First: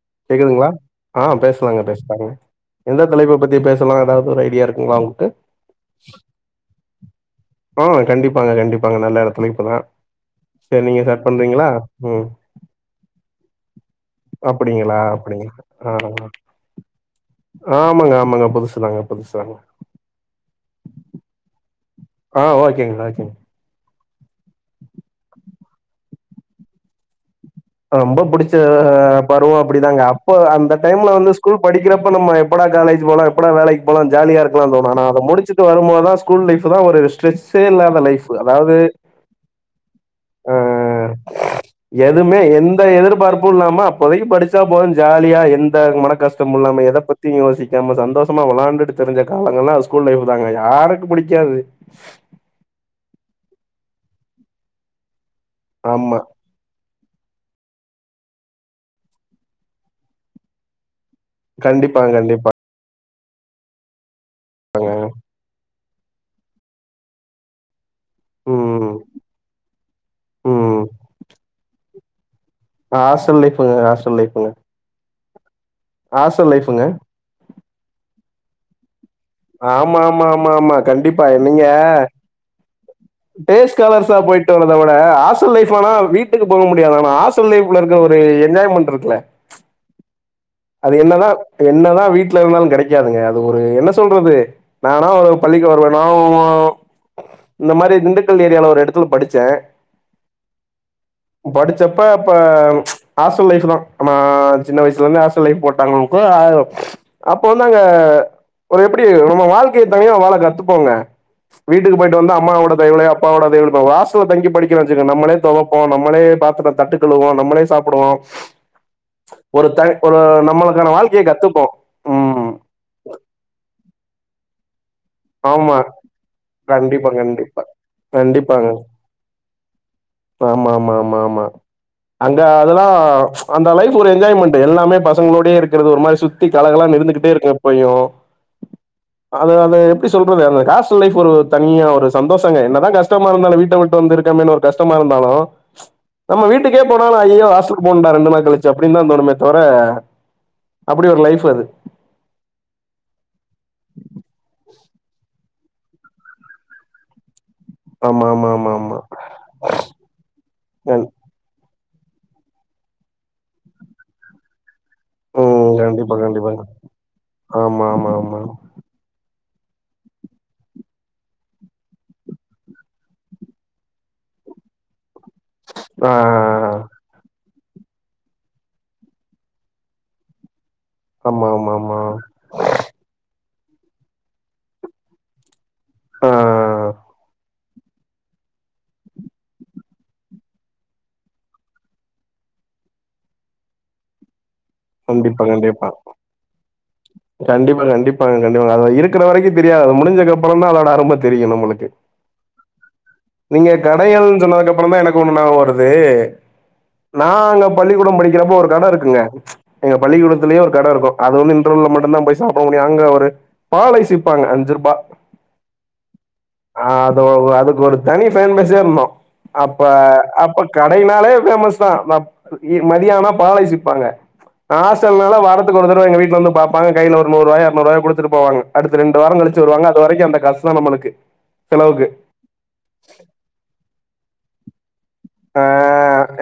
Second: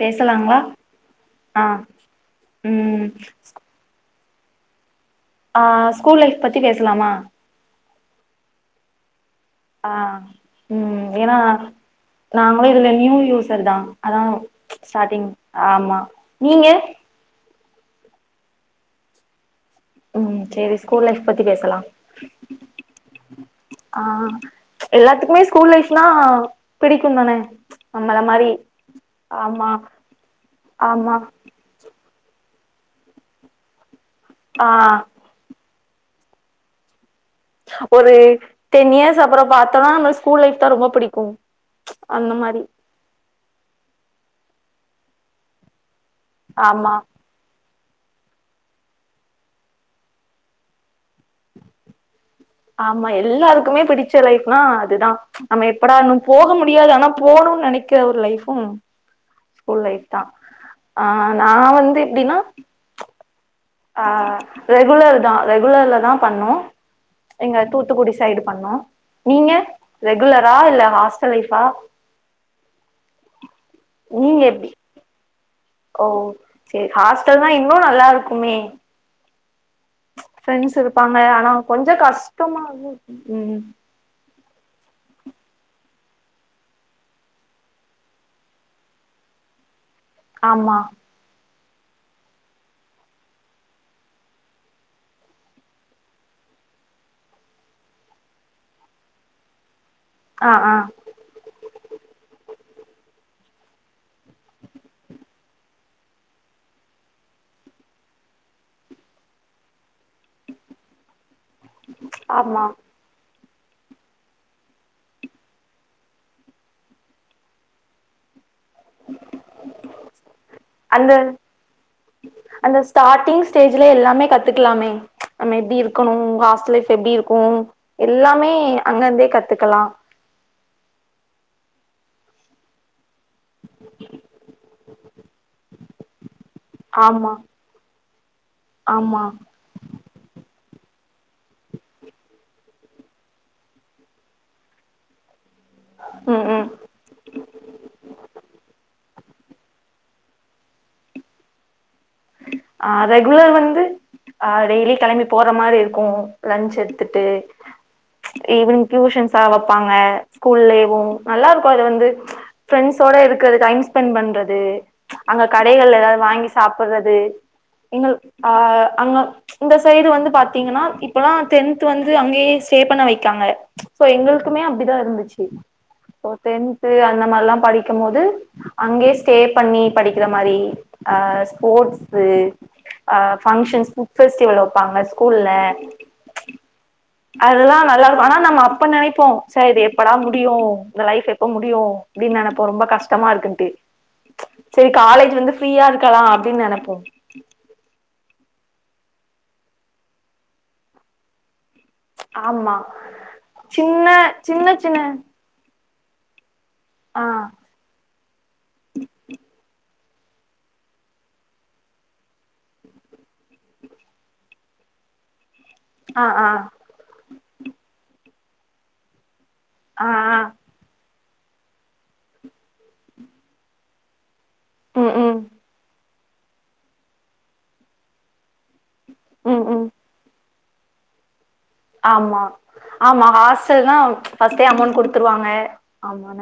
பேசலாங்களா கேக்குதுங்ளா ஆ பேசலாங்க பேசலாங்க ம் எந்த தலைப்ப பத்தி பேச லா எதாவுது ஒரு ஐடியா இருக்குங்ளா உங்ளுக்கு ஆ ஸ்கூல் லைஃப் பத்தி பேசலாமா ஆ கண்டிப்பாங்க கண்டிப்பாங்க நல்ல எடத்து லைஃப் தா ஆ சரி ம் நீங்க ஸ்டார்ட் ஏன்னா பண்றீங்ளா ம் நாங்களு இதுல நியூ யூசர் தா அதா அப்படிங்களா ஸ்டாட்ங் அப்படிங்களா ஆ ஆமா நீங்க ஆமாங்க ஆமாங்க புதுசுதாங்க புதுசுதாங்க ம் சேரி ஸ்கூல் லைஃப் பத்தி பேசலா ஆ ஓகேங்க ஓகேங்க ஆ எல்லாத்துக்குமே ஸ்கூல் லைஃப்ன்னா பிடிக்கு தான ரொம்ப புடுச்ச பருவோ அப்டிதாங்க அப்போ அந்த டைம்ல ஆமா வந்து ஸ்கூல் படிக்கிறப்ப நம்ம எப்படா காலேஜ் போலா எப்படா வேலைக்கு போலா ஆ ஜாலியாருக்கலானு தோணு ஆனா அத முடிச்சு விட்டு வருபோதுதா ஸ்கூல் லைஃப் தா ஒரு ஸ்ட்ரீச் ஸ்ட்டே இல்லாத ஒரு லைஃப் அதாவுது டென் இயர்ஸ் அப்புறோ பாத்தோனா நம்ம ஸ்கூல் அ லைஃப் தா ரொம்ப பிடிக்கு அந்த எதுவுமே மாரி எந்த எந்த எதிர்பார்ப்பு இல்லாம அப்போதைக்கு படிச்சா போது ஜாலியா எந்த மன கஷ்டமு இல்லாம ஆமா எத பத் தியு யோசிக்காம சந்தோஷமா விளாண்டுட்டு திரிஞ்ச காலங்லா ஸ்கூல் லைஃப் தாங்க யாருக்கு பிடிக்காது ஆமா எல்லாருக்குமே பிடிச்ச லைஃப்னா அதுதா நம்ம எப்படா ஆமா இன்னு போக முடியாது ஆனா போனுனு நெனைக்கிற ஒரு லைஃபு ஸ்கூல் லைஃப் தா ஆ நா வந்து கண்டிப்பா எப்டின்னா கண்டிப்பா ஆ ரெகுலர் தா ரெகுலர்ல தா பண்ணு எங்க தூத்துக்குடி சைடு பண்ணோ ம் நீங்க ரெகுலரா ம் இல்ல ஹாஸ்டல் லைஃப்ஆ நா ஹாஸ்டல் லைஃப்புங்க ஹாஸ்டல் நீங்க லைஃப்புங்க எப்டி ஓ லைஃப்ங்க சேரி ஹாஸ்டல்னா இன்னு நல்லாருக்குமே ஆமா ஆமா ஆமா ஆமா இருப்பாங்க கண்டிப்பா ஆனா நீங்க கொஞ்சோ கஷ்டமாவு ம் டேஸ்காலர்ஸா போயிட் டு வர்த விட ஹாஸ்டல் லைஃப் ஆனா வீட்டுக்கு போக முடியாது ஆனா ஹாஸ்டல் லைஃப் இருக்க ஒரு என்ஜாய்மெண்ட் இருக்ல ஆமா அது என்னதா என்னதா வீட்ல இருந்தாலு கெடைக்காதுங்க அது ஒரு என்ன சொல்றது நானா ஒரு பள்ளிக்கு வருவோனா இந்த மாரி திண்டுக்கல் ஏரியால ஒரு எடத்துல படிச்சே ஆ ஆ படிச்சப்ப அப்ப காஸ்டல் லைஃப் தா நம்ம சின்ன வயசுல இருந்து [unintelligible] போட்டாங்க அவங்களுக்கு அப்ப வந்துா அங்க ஒரு எப்டி நம்ம வாழ்க்கையை தனிய வாள கத்துக்போங்க வீட்டுக்கு போயிட்டு வந்து ஆமா அம்மாவோட தயவலேயே அப்பவோட தயவுல இப்ப ஹஸ்டல் தங்கி படிக்க வச்சு நம்ளே துவப்போம்மே நம்ளே தட்டுக்கழுவோ நம்மளே சாப்பிடுவோ [inaudible] ஒரு ஒரு நம்மளுக்கான வாழ்க்கய அந்த கத்துப்போ ம் அந்த ஸ்டார்ட்டிங் ஸ்டேஜ்ல எல்லாமே கத்துக்கலாமே நம்ம எப்படி ஆமா இருக்கணு ஹாஸ்டல் லைஃப் கண்டிப்பா எப்டி இருக்கு கண்டிப்பா. எல்லாமே கண்டிப்பாங்க. அங்கந்தே கத்துக்கலா ஆமா ஆமா ஆமா ஆமா அங்க அதெல்லா அந்த அளவுக்கு ஒரு என்ஜாய்மெண்ட் எல்லாமே பசங்களோடயே இருக்கிறது ஒரு மாரி சுத்தி சுத்தி கலகல்லா ஆமா இருந்துகிட்டே இருக்கு எப்பயு ஆமா [unintelligible] எப்டி சொல்றது அந்த காஸ்டல் லைஃப் ஒரு தனியா ஒரு சந்தோஷங்க என்னதா கஷ்டமா இருந்தால வீட்டா விட்டு வந்துருகே ஒரு கஷ்டம் ஆமா ஆமா நம்ம ம் ம் வீட்டுக்கே போனாலு ஐயோ ஹாஸ்டல போகனு டா ரெண்டு நாள் கழிச்சு அப்படி தா தோனு தவர அப்டி ஒரு லைஃப் அது ஆ ரெகுலர் வந்து ஆ டெய்லி கிளம்பி போற மாரி இருக்கு லஞச் எடுத்துட்டு ஆமா, ஆமா, ஆமா, ஈவினிங் ஆமா. டியூஷன்ஸா வைப்பாங்க ஸ்கூல்லலேவு கண் நல்லா இருக்கு அது வந்து பிரப்ரெண்ட்ஸோட இருக்கிறது டைம் ஸ்பெண்ட் பண்றது அங்க ம். கடைகள்ல கண்டிப்பா, ஏதாவது வாங்கி கண்டிப்பாங்க. சாப்படுறது ஆமா, எங்க ஆமா, ஆமா. ஆ அங்க இந்த சைடு வந்து பாத்தீங்கன்னா இப்பல்ல டென்த் வந்து அங்கேயே ஸ்டே பண்ண வைக்காங்க சோ எங்களுக்குமே அப்டிதா இருந்துச்சு ஆ. போய் அந்த மாதிரல்லா படிக்கும் போது அங்கேயே ஸ்டே பண்ணி படிக்கிற மாரி ஆ ஆமா, ஆமா, ஆமா. ஸ்போர்ட்ஸ் ஆ பங்க்ஷன்ஸ் புட் ஃபெஸ்டிவல் வேப்பாங்க ஸ்கூல்லா ஆ ஆ அததுல்லா நல்லா இருக்கு ஆனா நம்ம அப்ப நினைப்போ சே இது எப்டா முடியும் இந்த லைஃப் எப்படா முடியும் அப்டின்னு நினைப்ப ரொம்ப கஷ்டமா இருக்குட்டு சேரி காலேஜ் கண்டிப்பா வந்து ஃப்ரீயா கண்டிப்பா இருக்காலா அப்டின்னு நினைப்போ கண்டிப்பா கண்டிப்பாங்க கண்டிப்பாங்க அத இருக்கிற வரைக்கு தெரியாது அது முடிஞ்சது அப்புறம்மா தா அதோட அரும தெரியு நம்மளுக்கு ஆமா நீங்க சின்ன கடையல்னு சின்ன சொன்னதுக்கு அப்பறோ சின்ன தா எனக்கு ஒண்ணு ஒரு ஞாபகம் வருது ஏ ஆ நாங்க பள்ளிக்கூடம் படிக்கிறப்ப ஒரு கட இருக்குள்ளா எங்க பள்ளிக்கூடத்துலய ஒரு கடை இருக்கு அது வந்து இன்ரவல் மட்டும்தா போய் சாப்பிட முடியு அங்க ஒரு பால் ஐஸ் விப்பாங்க அஞ்சு ரூபா ஆ ஆ ஆ அது அதுக்கு ஒரு தனி பேமஸ் சே இருந்தோ அப்ப ஆ ஆ அப்ப கடைனாளே பேமஸ் தா மதியானா பால் ஐஸ் விப்பாங்க ம் ஹாஸ்டல்ல ம் நாள வரத்துக்கு ஓரு தடவ வீட்டுல வந்து பாப்பாங் கையில ஒரு நூறுவா இரநூறு ரூபா குடுத்துட்டு போவாங்க அடுத்து ரெண்டு வாரம் ம் கழிச்சு ம் வருவாங்க அது வரைக்கு அந்த காசு தா நம்மளுக்கு செலவுக்கு ஆமா ஆமா ஹாஸ்டல்னா ஃபஸ்ட்டை அமௌன்ட் கொடுத் ஆ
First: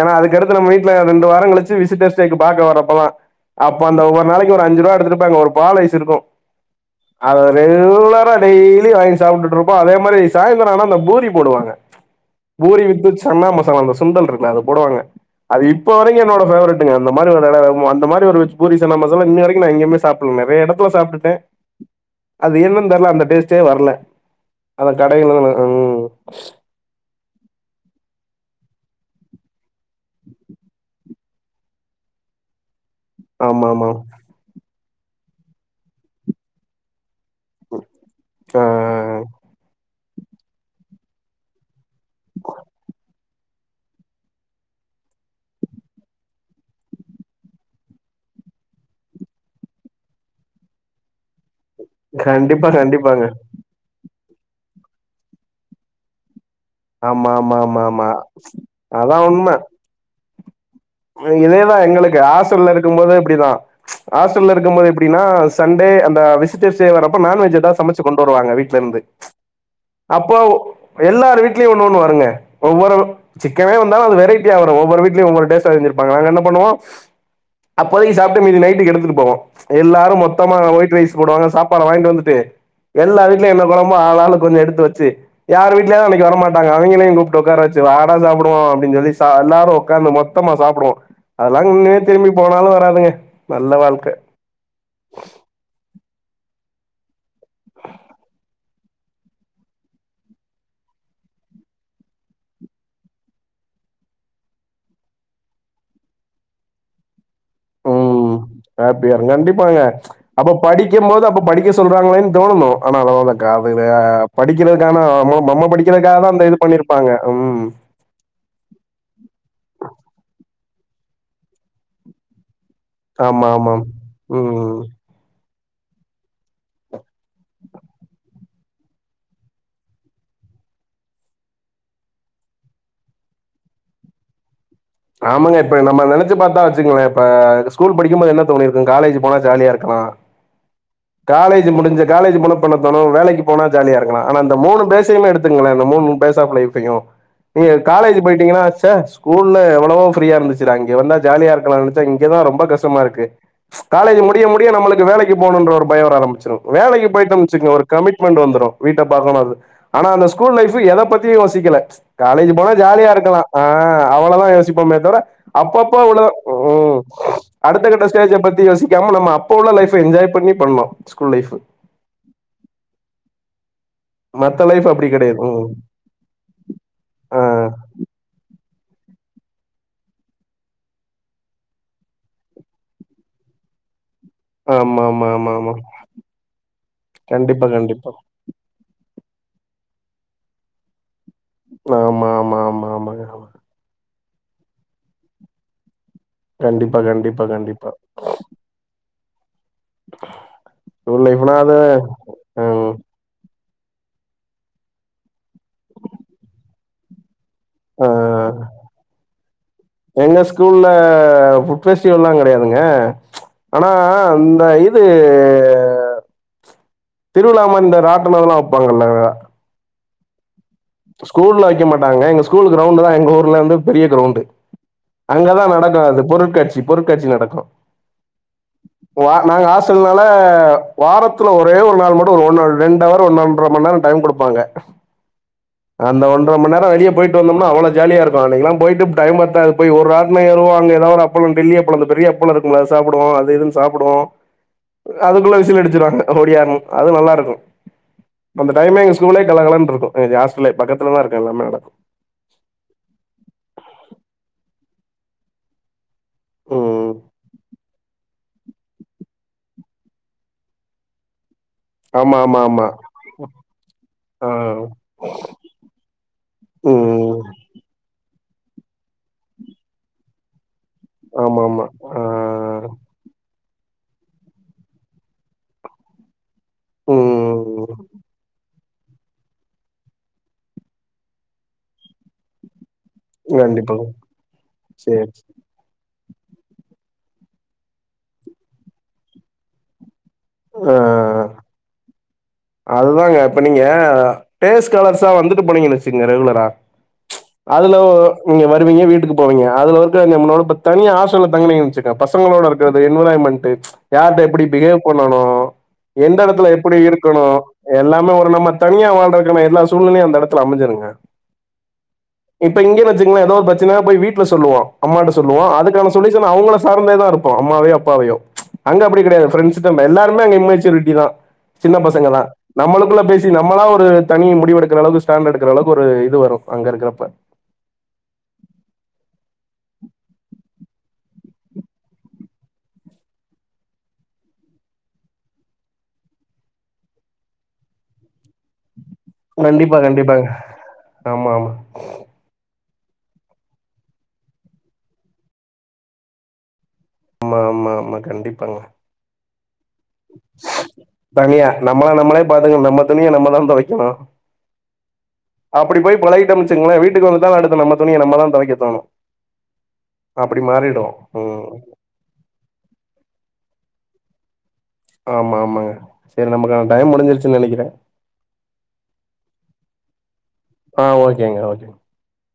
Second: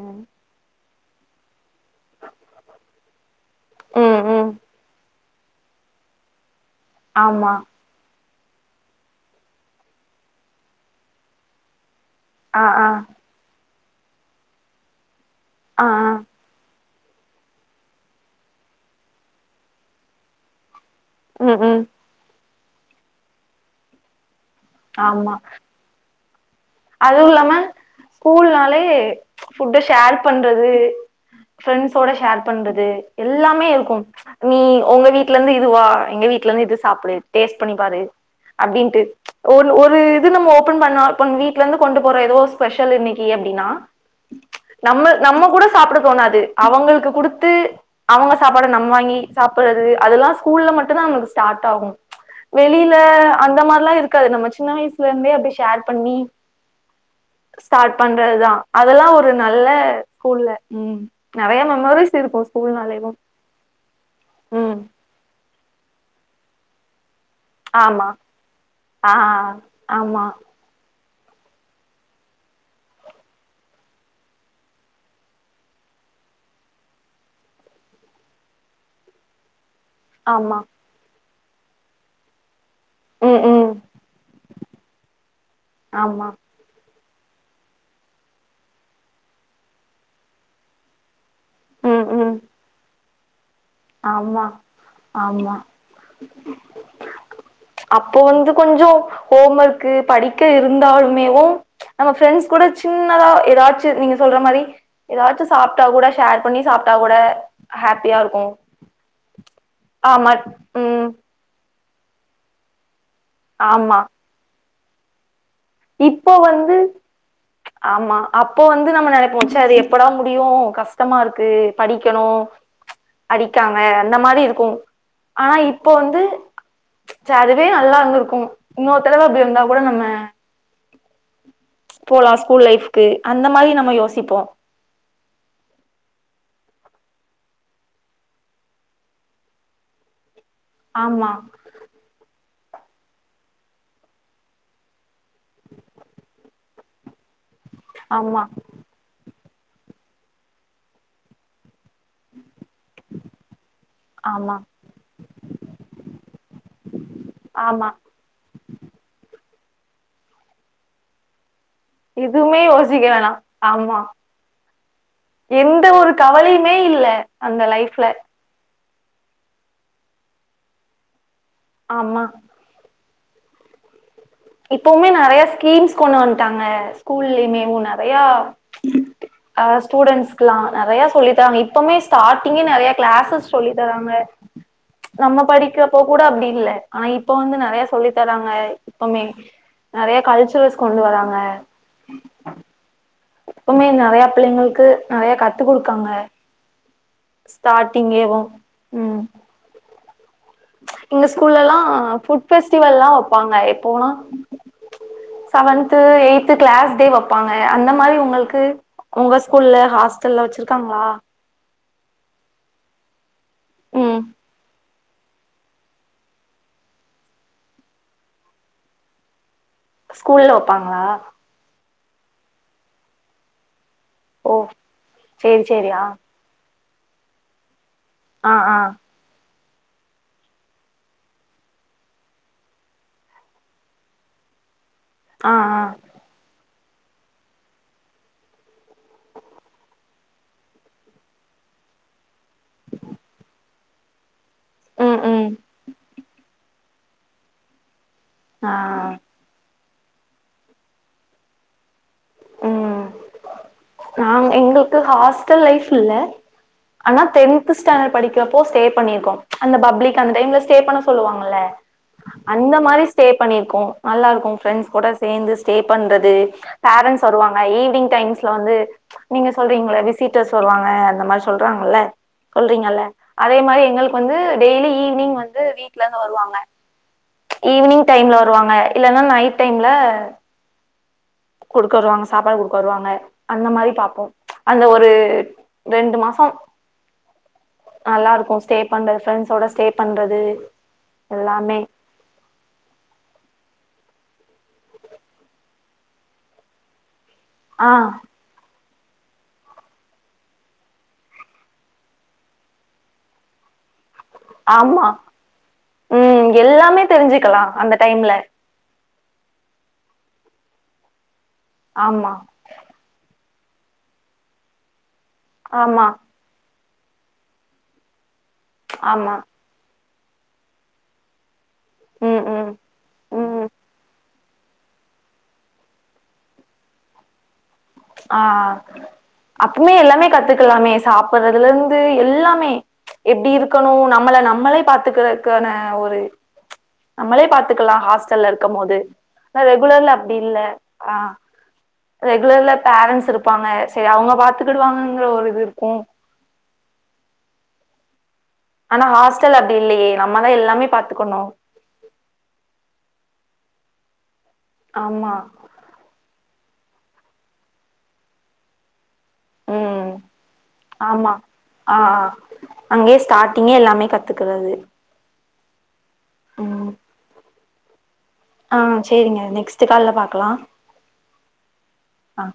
ஏன்னா அதுக்கடுத்து நம்ம வீட்டுல ரெண்டு வாரம் கழிச்சு விசிட்டர் ஸ்டேக்கு பாக்க வரப்பதா அப்ப அந்த ம் ஒவ்வொரு ம் நாளைக்கு ஒரு அஞ்சு ரூபா எடுத்துப்பாங்க ஒரு பால் இருக்கு அத ஆமா ரெகுலரா டெய்லி வாங்கி சாப்பிட்டு இருப்போ அதே மாரி சாயந்தரம் ஆனா அந்த பூரி போடுவாங்க ஆ ஆ பூரிக்கு விற்று சன்னா மசாலா அந்த சுண்டல் இருக்கு அது போடுவாங்க அது ஆ ஆ இப்ப வரைக்கும் என்னோட ஃபேவரட் அந்த மாரி ஒரு இடம் அந்த மாரி ஒரு பூரி சன்னா மசாலா இன்ன வரைக்கு எங்கயு சாப்டது இல்லா என்னா நிறைய இடத்து சாப்பட்டுகே இல்ல ம் ம் அது என்னன் தெர்ல அந்த டேஸ்டே வர்ல அந்த கடைல ஆமா தா வரு ம் அதுவு இல்லாம ஸ்கூல்னாலே ஃபுட்ட ஷேர் பண்றது ஃப்ரெண்ட்ஸோட ஷேர் பண்றது எல்லாமே ஆமா ஆமா இருக்கும் நீ உங்க வீட்லந்து இதுவா எங்க வீட்லந்து இது சாப்புடு டேட்ஸ்ட் பண்ணிப்பாரு ஆ அப்டின்ட்டு ஒன் ஒரு இது நம்ம ஓபன் பண்ணா வீட் ட்லந்து கொண்டு போற எதோ ஸ்பெஷல் இன்னிக்கி அப்டினா நம்ம நம்ம கூட சாப்ட தோணாது அவங்கள்க்கு குடுத்து அவங்க சாப்பாட நம் வாங்கி சாப்பர்றது அதுவா ஸ்கூல்ல மட்டு தா நம்ளுக் ஸ்டார்ட் ஆகு கண்டிப்பா வெளில கண்டிப்பாங்க அந்த மார்லா இருக்காது நம்ம சின்ன வய்சுலந்தே அப்டி ஷேர் பண்ணி ஆமா ஆமா ஆமா ஸ்டார்ட் ஆமா பண்றதுதா அதுல்லா அதா ஒரு உண்ம நல்ல ஸ்கூல்ல ம் நெறைய இதேதா மெமரிஸ் எங்களுக்கு இருக்கு ஸ்கூல்னாலேவு ஹஸ்டல்லருக்கும்போது இப்டிதா ஹஸ்டல்ல ம் இருக்கும்போது இப் ப்டினா சண்டே அந்த விசிட்டர்ஸ்சே வரறப்ப நான் வெஜ் எட்த் தா சமச்சு ஆமா கொண்டு வருவாங்க வீட்லந்து ஆ ஆமா அப்பாவ் எல்லார் வீட்லியு ஒன்னு ஒன்னு வருங்க ஒவ்வொரு சிக்கனே வந்தாலு அது வெரைட்டியா வரும் ஒவ்வொரு வீட்லியு ஒவ்வொரு டேஸ்ட் ல செஞ்சிருப்பாங்க நாங்க என்ன பண்ணுவோ அப்போவே சாப்ட்டு மீதி நைட்டுக்கு எடுத்துட்டு போவோ எல்லாரு மொத்தமா ஆமா ஒய்ட் ரைஸ் போடுவாங்க சாப்பாட வாய்ன்ட்டு வந்துட்டு எல்லா ம் வீட்டுலயு என்ன ம் கொழம்போ ஆளாளுக் கொஞ்சோ எடுத்து வெச்சி யாரு வீட்லயா அன்னிக் ஆமா வர மாட் நாங்க அவிங்கிளயு கூப்ட்டு உக்கார வெச்சு வாடா சாப்புடுவோ அப்டின் சொல்லி எல்லாரு உக்காந்து மொத்தமா சாப்புடுவோ அத்ல்லாங் இன்னுமே ம் திரும்பி ம் போனாலு வராதுங்க நல்ல வாழ்க்க ஆமா ஆமா அப்போ வந்து கொஞ்சோ ஓம் ஒர்க்கு படிக்க இருந்தாலுமேவு நம்ம ப்ரண்ட்ஸ் கூட சின்னதா எதாச்சு நீங்க சொல்ற மாரி எதாச்சு சாப்ட்டா கூட ஷேர் பண்ணி சாப்ட்டா கூட ஹாப்பியாருக்கும் ஹாப்பியாருங் கண்டிப்பாங்க அப்ப ம் படிக்குமோது அப்ப படிக்க சொல்றாங்களேன் தோணனு ஆனா அதலா [unintelligible] காலைல ஆமா படிக்கிறதுக்கான அம்மோம் நம்ம படிக்கிறதுக்காக தா இப்போ அந்த இது வந்து பண்ணிருப்பாங்க உம் ஆமா அப்போ வந்து நம்ம நெனைப்போ சா அது எப்படா முடியு கஷ்டமாருக்கு படிக்கணு ஆமா அடிக்காமா ஆமாம் அந்த மாரி இருக்கும் ம் ஆனா இப்போ வந்து சா அதுவே நல்லாருந்துருக்கும் இன்னொரு தடவ அப்டி வந்தா கூட நம்ம போலாம் ஸ்கூல் லைஃப்க்கு அந்த மாரி நம்ம யோசிப்போ ஆமாங்க இப்ப நம்ம நெனச்சி பாத்தா வெச்சுங்ளே இப்ப ஸ்கூல் படிக்கும்போது என்ன தோனிருக்கும் காலேஜி போனா ஜாலியா இருக்கலா [inaudible] காலே ஜி முடிஞ்ச காலேஜி போனா பண்ண தோனோ வேலைக்கு போனா ஜாலியா இருக்கலா அந்த மூணு பேஜ்ஜயும் எடுத்துக்குங்ளே மூணு பேசை [unintelligible] லைப்பையும் நீங்க எட்த் காலேஜ் ஆமா போய்ட்டிங்கனா சா ஸ்கூல்ல எவ்ளோ ஃப்ரீயா இருந்துச்சுடா இங்க வந்த ஜாலியா இருக்கலான் சா இங்கதா ரொம்ப கஷ்டமா இருக்கு காலேஜி முடிய ஆமா முடிய நம்மளுக்கு வேலைக்கு போணுன்ற ஒரு பயோ வர ஆரம்பிச்சிரு வேலைக்கு போயிட்டம் வெச்சுக்ங்க ஒரு ஆமா கமிட் வந்துரு வீட்ட பாக்கணு ஆனா அந்த ஸ்கூல் லைஃப் எத பத்தியு யோசிக்கல காலேஜி எதுவுமே போனா யோசிக்க ஜாலியா வேணாம் இருக்கலா ஆ ஆமா அவ்வளதா யோஷ் மே தவ்ர எந்த அப்பப்ப ம் ஒரு அவ்ள கவலையுமே இல்ல அந்த அடுத்த கட்ட லைஃப்ல ஸ்டேஜ் ஜ பத்தி யோசிக்காம நம்ம அப்ப உள்ள லைஃப என்ஜாய் பண்ணி பண்ணோ ஸ்கூல் லைஃபு ஆமா மத்த லைஃப் அப்டி இப்பவுமே கெடையாது நெறைய ம் ஸ்கீம்ஸ் கொண்டு வன்ட்டாங்க ஆ ஸ்கூல்லயுமேவு நெறயா ஆ ஸ்டூடண்ட்ஸ்க்குலாம் நெறயா சொல்லி தராங்க இப்பமே ஸ்டார்டிங்கே நெறய க்ளாஸஸ் சொல்லி தராங்க ஆமா ஆமா நம்ம ஆமா ஆமா படிக்கிறப்போ கூட அப்படி இல்ல ஆனா இப்ப வந்து கண்டிப்பா நிறைய சொல்லி கண்டிப்பா தராங்க எப்பமே நெறைய கல்ச்சுரல்ஸ் கொண்டு வராங்க நா ஆமாம்மா எப்பமே நெறையா பிள்ளைங்களுக்கு நெறைய கத்து குடுக்காங்க கண்டிப்பா கண்டிப் ஸ்டாட்டிங்கேவும் ஸ்கூல் எங்க லைஃப்னா ஸ்கூல்லெலா அது ஃபுட் ம் ஃபெஸ்டிவல்லா வைப்பாங்க எப்பவேனா செவன்த்து எய்த்து க்ளாஸ்டெ வப் பாங்க அந்த ஆ மாரி ஒங்கள்க்கு ஒங்க ஸ்கூல்ல எங்க ஹாஸ்டல்ல ஸ்கூல்ல வச்சுருக்காங்களா ஃபுட் பெஸ்டிவெல்லா கெடையாதுங்க ஆனா ம் அந்த இ இது திருவிழாமாரி இந்த ராட்டனமெல்லா வப்பாங்கல்ல ஸ்கூல்ல வப்பாங்களா ஸ்கூல்ல வைக்க மாட்டாங்க எங்க ஸ்கூல் க்ரௌண்ட்தான் எங்க ஊர்லந்து பெரிய கிரௌண்ட் டு ஓ சேரி அங்கதான் சேரி ஆ நடக்கும் அது பொருட்காட்சி பொருட்காட்சி நடக்கும் அ அ வா நாங்க ஆஸ்டல்னால வாரத்துல ஒரே ஒரு நாள் மட்டும் ஒரு ரெண்டவர் ஒன்ர மணிநேரம் டைம் குடுப் பாங்க ஆ ஆ அந்த ஒன்ற மணிநேரம் வெளிய போயிட்டு வந்தம்னா அவ்ள ஜாலியாயிருக்கும் அன்னைக்கெலாம் போய்ட்டு டைம் பத்தாது போய் ஒரு ராட்ன ஏறுவோ அங்க ஏதாவவொரு பளம் டெல்லியப்பளம் அந்த பெரிய அப்பளருக் கு சாப்புடுவோம் அது இதுன்னு சாப்புடுவோம் ம் ம் அதுக்குள்ள விசில் அடிச்சுருவாங்க ஒடியாரனு அது நல்லாருக்கும் அந்த ஆ டைமே எங்க ஸ்கூலே கலகலன்னுருக்கும் இதே ஆஸ்ட்லே பக்கத்துலதாருக்கு எல்லாமே நாங் எங்களுக்கு ஹாஸ்டல் லைஃப் இல்ல ம் ஆனா டென்த் டென்த்து ஸ்டாண்டட் படிக்கிறப்போ ஸ்டே பண்ணியிருக்கோம் அந்த பப்ளிக் அந்த டைம்ல ஸ்டே பண்ண சொல்லுவாங்கல்ல ஆமா ஆமா அந்த ஆமா மாரி ஸ்டே பண்ணிருக்கோம் ஆ நல்லாருக்கும் ஃப்ரெண்ட்ஸ் கூட சேந்து ஸ்டே பண்றது பேரண்ட்ஸ் ம் வருவாங்க ரீடிங் ஸ்கூல வந்து நீங்க சொல்றீங்கள விசிட்டர்ஸ் வருவாங்க அந்தமாரி ஆமா ஆமா சொல்றாங்கல்ல ஆ சொல்றீங்கல்ல அதேமாரி எங்களுக்கு வந்து டெய்லி ஈவ்னிங் வந்து வீட்லருந்து வருவாங்க ம் ஈவ்னிங் டைம்ல வருவாங்க இல்லன்னா நைட் டைம்ல கொடுக்க வருவாங்க சாப்பாடு கொடுக்க வருவாங்க அந்த மாரி கண்டிப்பாங்க பாப்போம் அந்த ஒரு சேரி ரெண்டு மாசம் நல்லாருக்கும் ஸ்டே பண்றது ஃப்ரண்ஸோட ஸ்டே பண்ற து ஆ எல்லாமே அதுதாங்க இப்ப நீங்க டேஸ் காலர்ஸா வந்துட்டு போனீங்கன்னு வச்சுகங்க ரெகுலரா ஆ அதுல நீங்க வருவீங்க வீட்டுக்கு போவீங்க அதுல வந்து அங்க நம்முளோட இப்ப தனியா ஆஸ்டல்ல தங்கினிங்கன்னு வச்சுக்குங்க பசங்களோட இருக்கறது என்விரான்மென்ட்டு யார்ட்ட எப்பிடி பிஹேவ் ஆமா பண்ணணும் எந்த ம் எடத்துல எப்பிடி எல்லாமே இருக்கணும் தெரிஞ்சுக்கலா அந்த டைம்ல எல்லாமே ஒரள நம்ம தனியா வாழ்றதுக்கான எல்லா சூழ்நிலையும் அந்த எடத்துல அமெஞ்சிருங்க ஆமா இப்ப இங்க வச்சுகங்களேன் ஏதோ ஒரு பிரச்சன போய் வீட்ல சொல்லுவோ அம்மாட்ட சொல்லுவோ ஆமா அதுக்கான சொலு ஷன் அவுங்கள சார்ந்தேதாருப்போ அம்மாவையோ அப்பாவையோ அங்க அப்பிடி ஆமா கெடையாது ஃப்ரெண்ட்ஸ் தம் எல்லாருமே அங்க இம்மெச்சூரிட்டிதான் சின்ன பசங்க ம் தான் ம் நம்மளுக்குள்ள பேசி ம் நம்மளா ஒரு தனி முடிவு எடுக்குற அளவுக்கு ஸடாண்ட் எடுக்குற அளவுக்கு ஒரு இது வரும் அங்க இருக்குறப்ப ஆ ஆ அப்பமே எல்லாமே கத்துக்கலாமே சாப்பறதுலருந்து எல்லாமே ச் எப்டி இருக்கணு நம்மள நம்மளே பாத்துக்கறக்கான ஒரு நம்மளே பாத்துக்கலா ஹாஸ்டல்ல இருக்கம்போது கண்டிப்பா ரெகுலர்ல அப்டி கண்டிப்பாங்க இல்ல அ ஆமா ஆமா ரெகுலர்ல பேரண்ட்ஸ் இருப்பாங்க செரி அவங்க பாத்துக்கிடுவாங்கங்கிற ஒரு இது இருக்கு ஆமா ஆமா ஆமா கண்டிப்பாங்க ஆனா ஹாஸ்டல் அப்டி இல்லையே நம்ம தா எல்லாமே பாத்துக்கணு நம்மள நமளே பாத்துக்கணு நம்ம துணிய நம்மதா துவைக்கணு ஆமா அப்படி போய் பழகிட்டோ வச்சுக்கங்களே வீட்டுக்கு வந்துடாலு அடுத்து நம்ம துணிய நம்ம தா தொவைக்க தோணு ம் அப்டி மாறிடு ஆமா ம் ஆ ஆ அங்கேயே ஸ்டார்ட்டிங்கே எல்லாமே கத்துக்கிறது ஆமா ஆமாங்க சேரி நமக்கான டைம் முடிஞ்சிருச்சுனு நெனைக்கிறே ஆ சேரிங்க நெக்ஸ்ட்டு கால்ல பாக்கலா ஆ ஓகேங்க ஓகே ஆ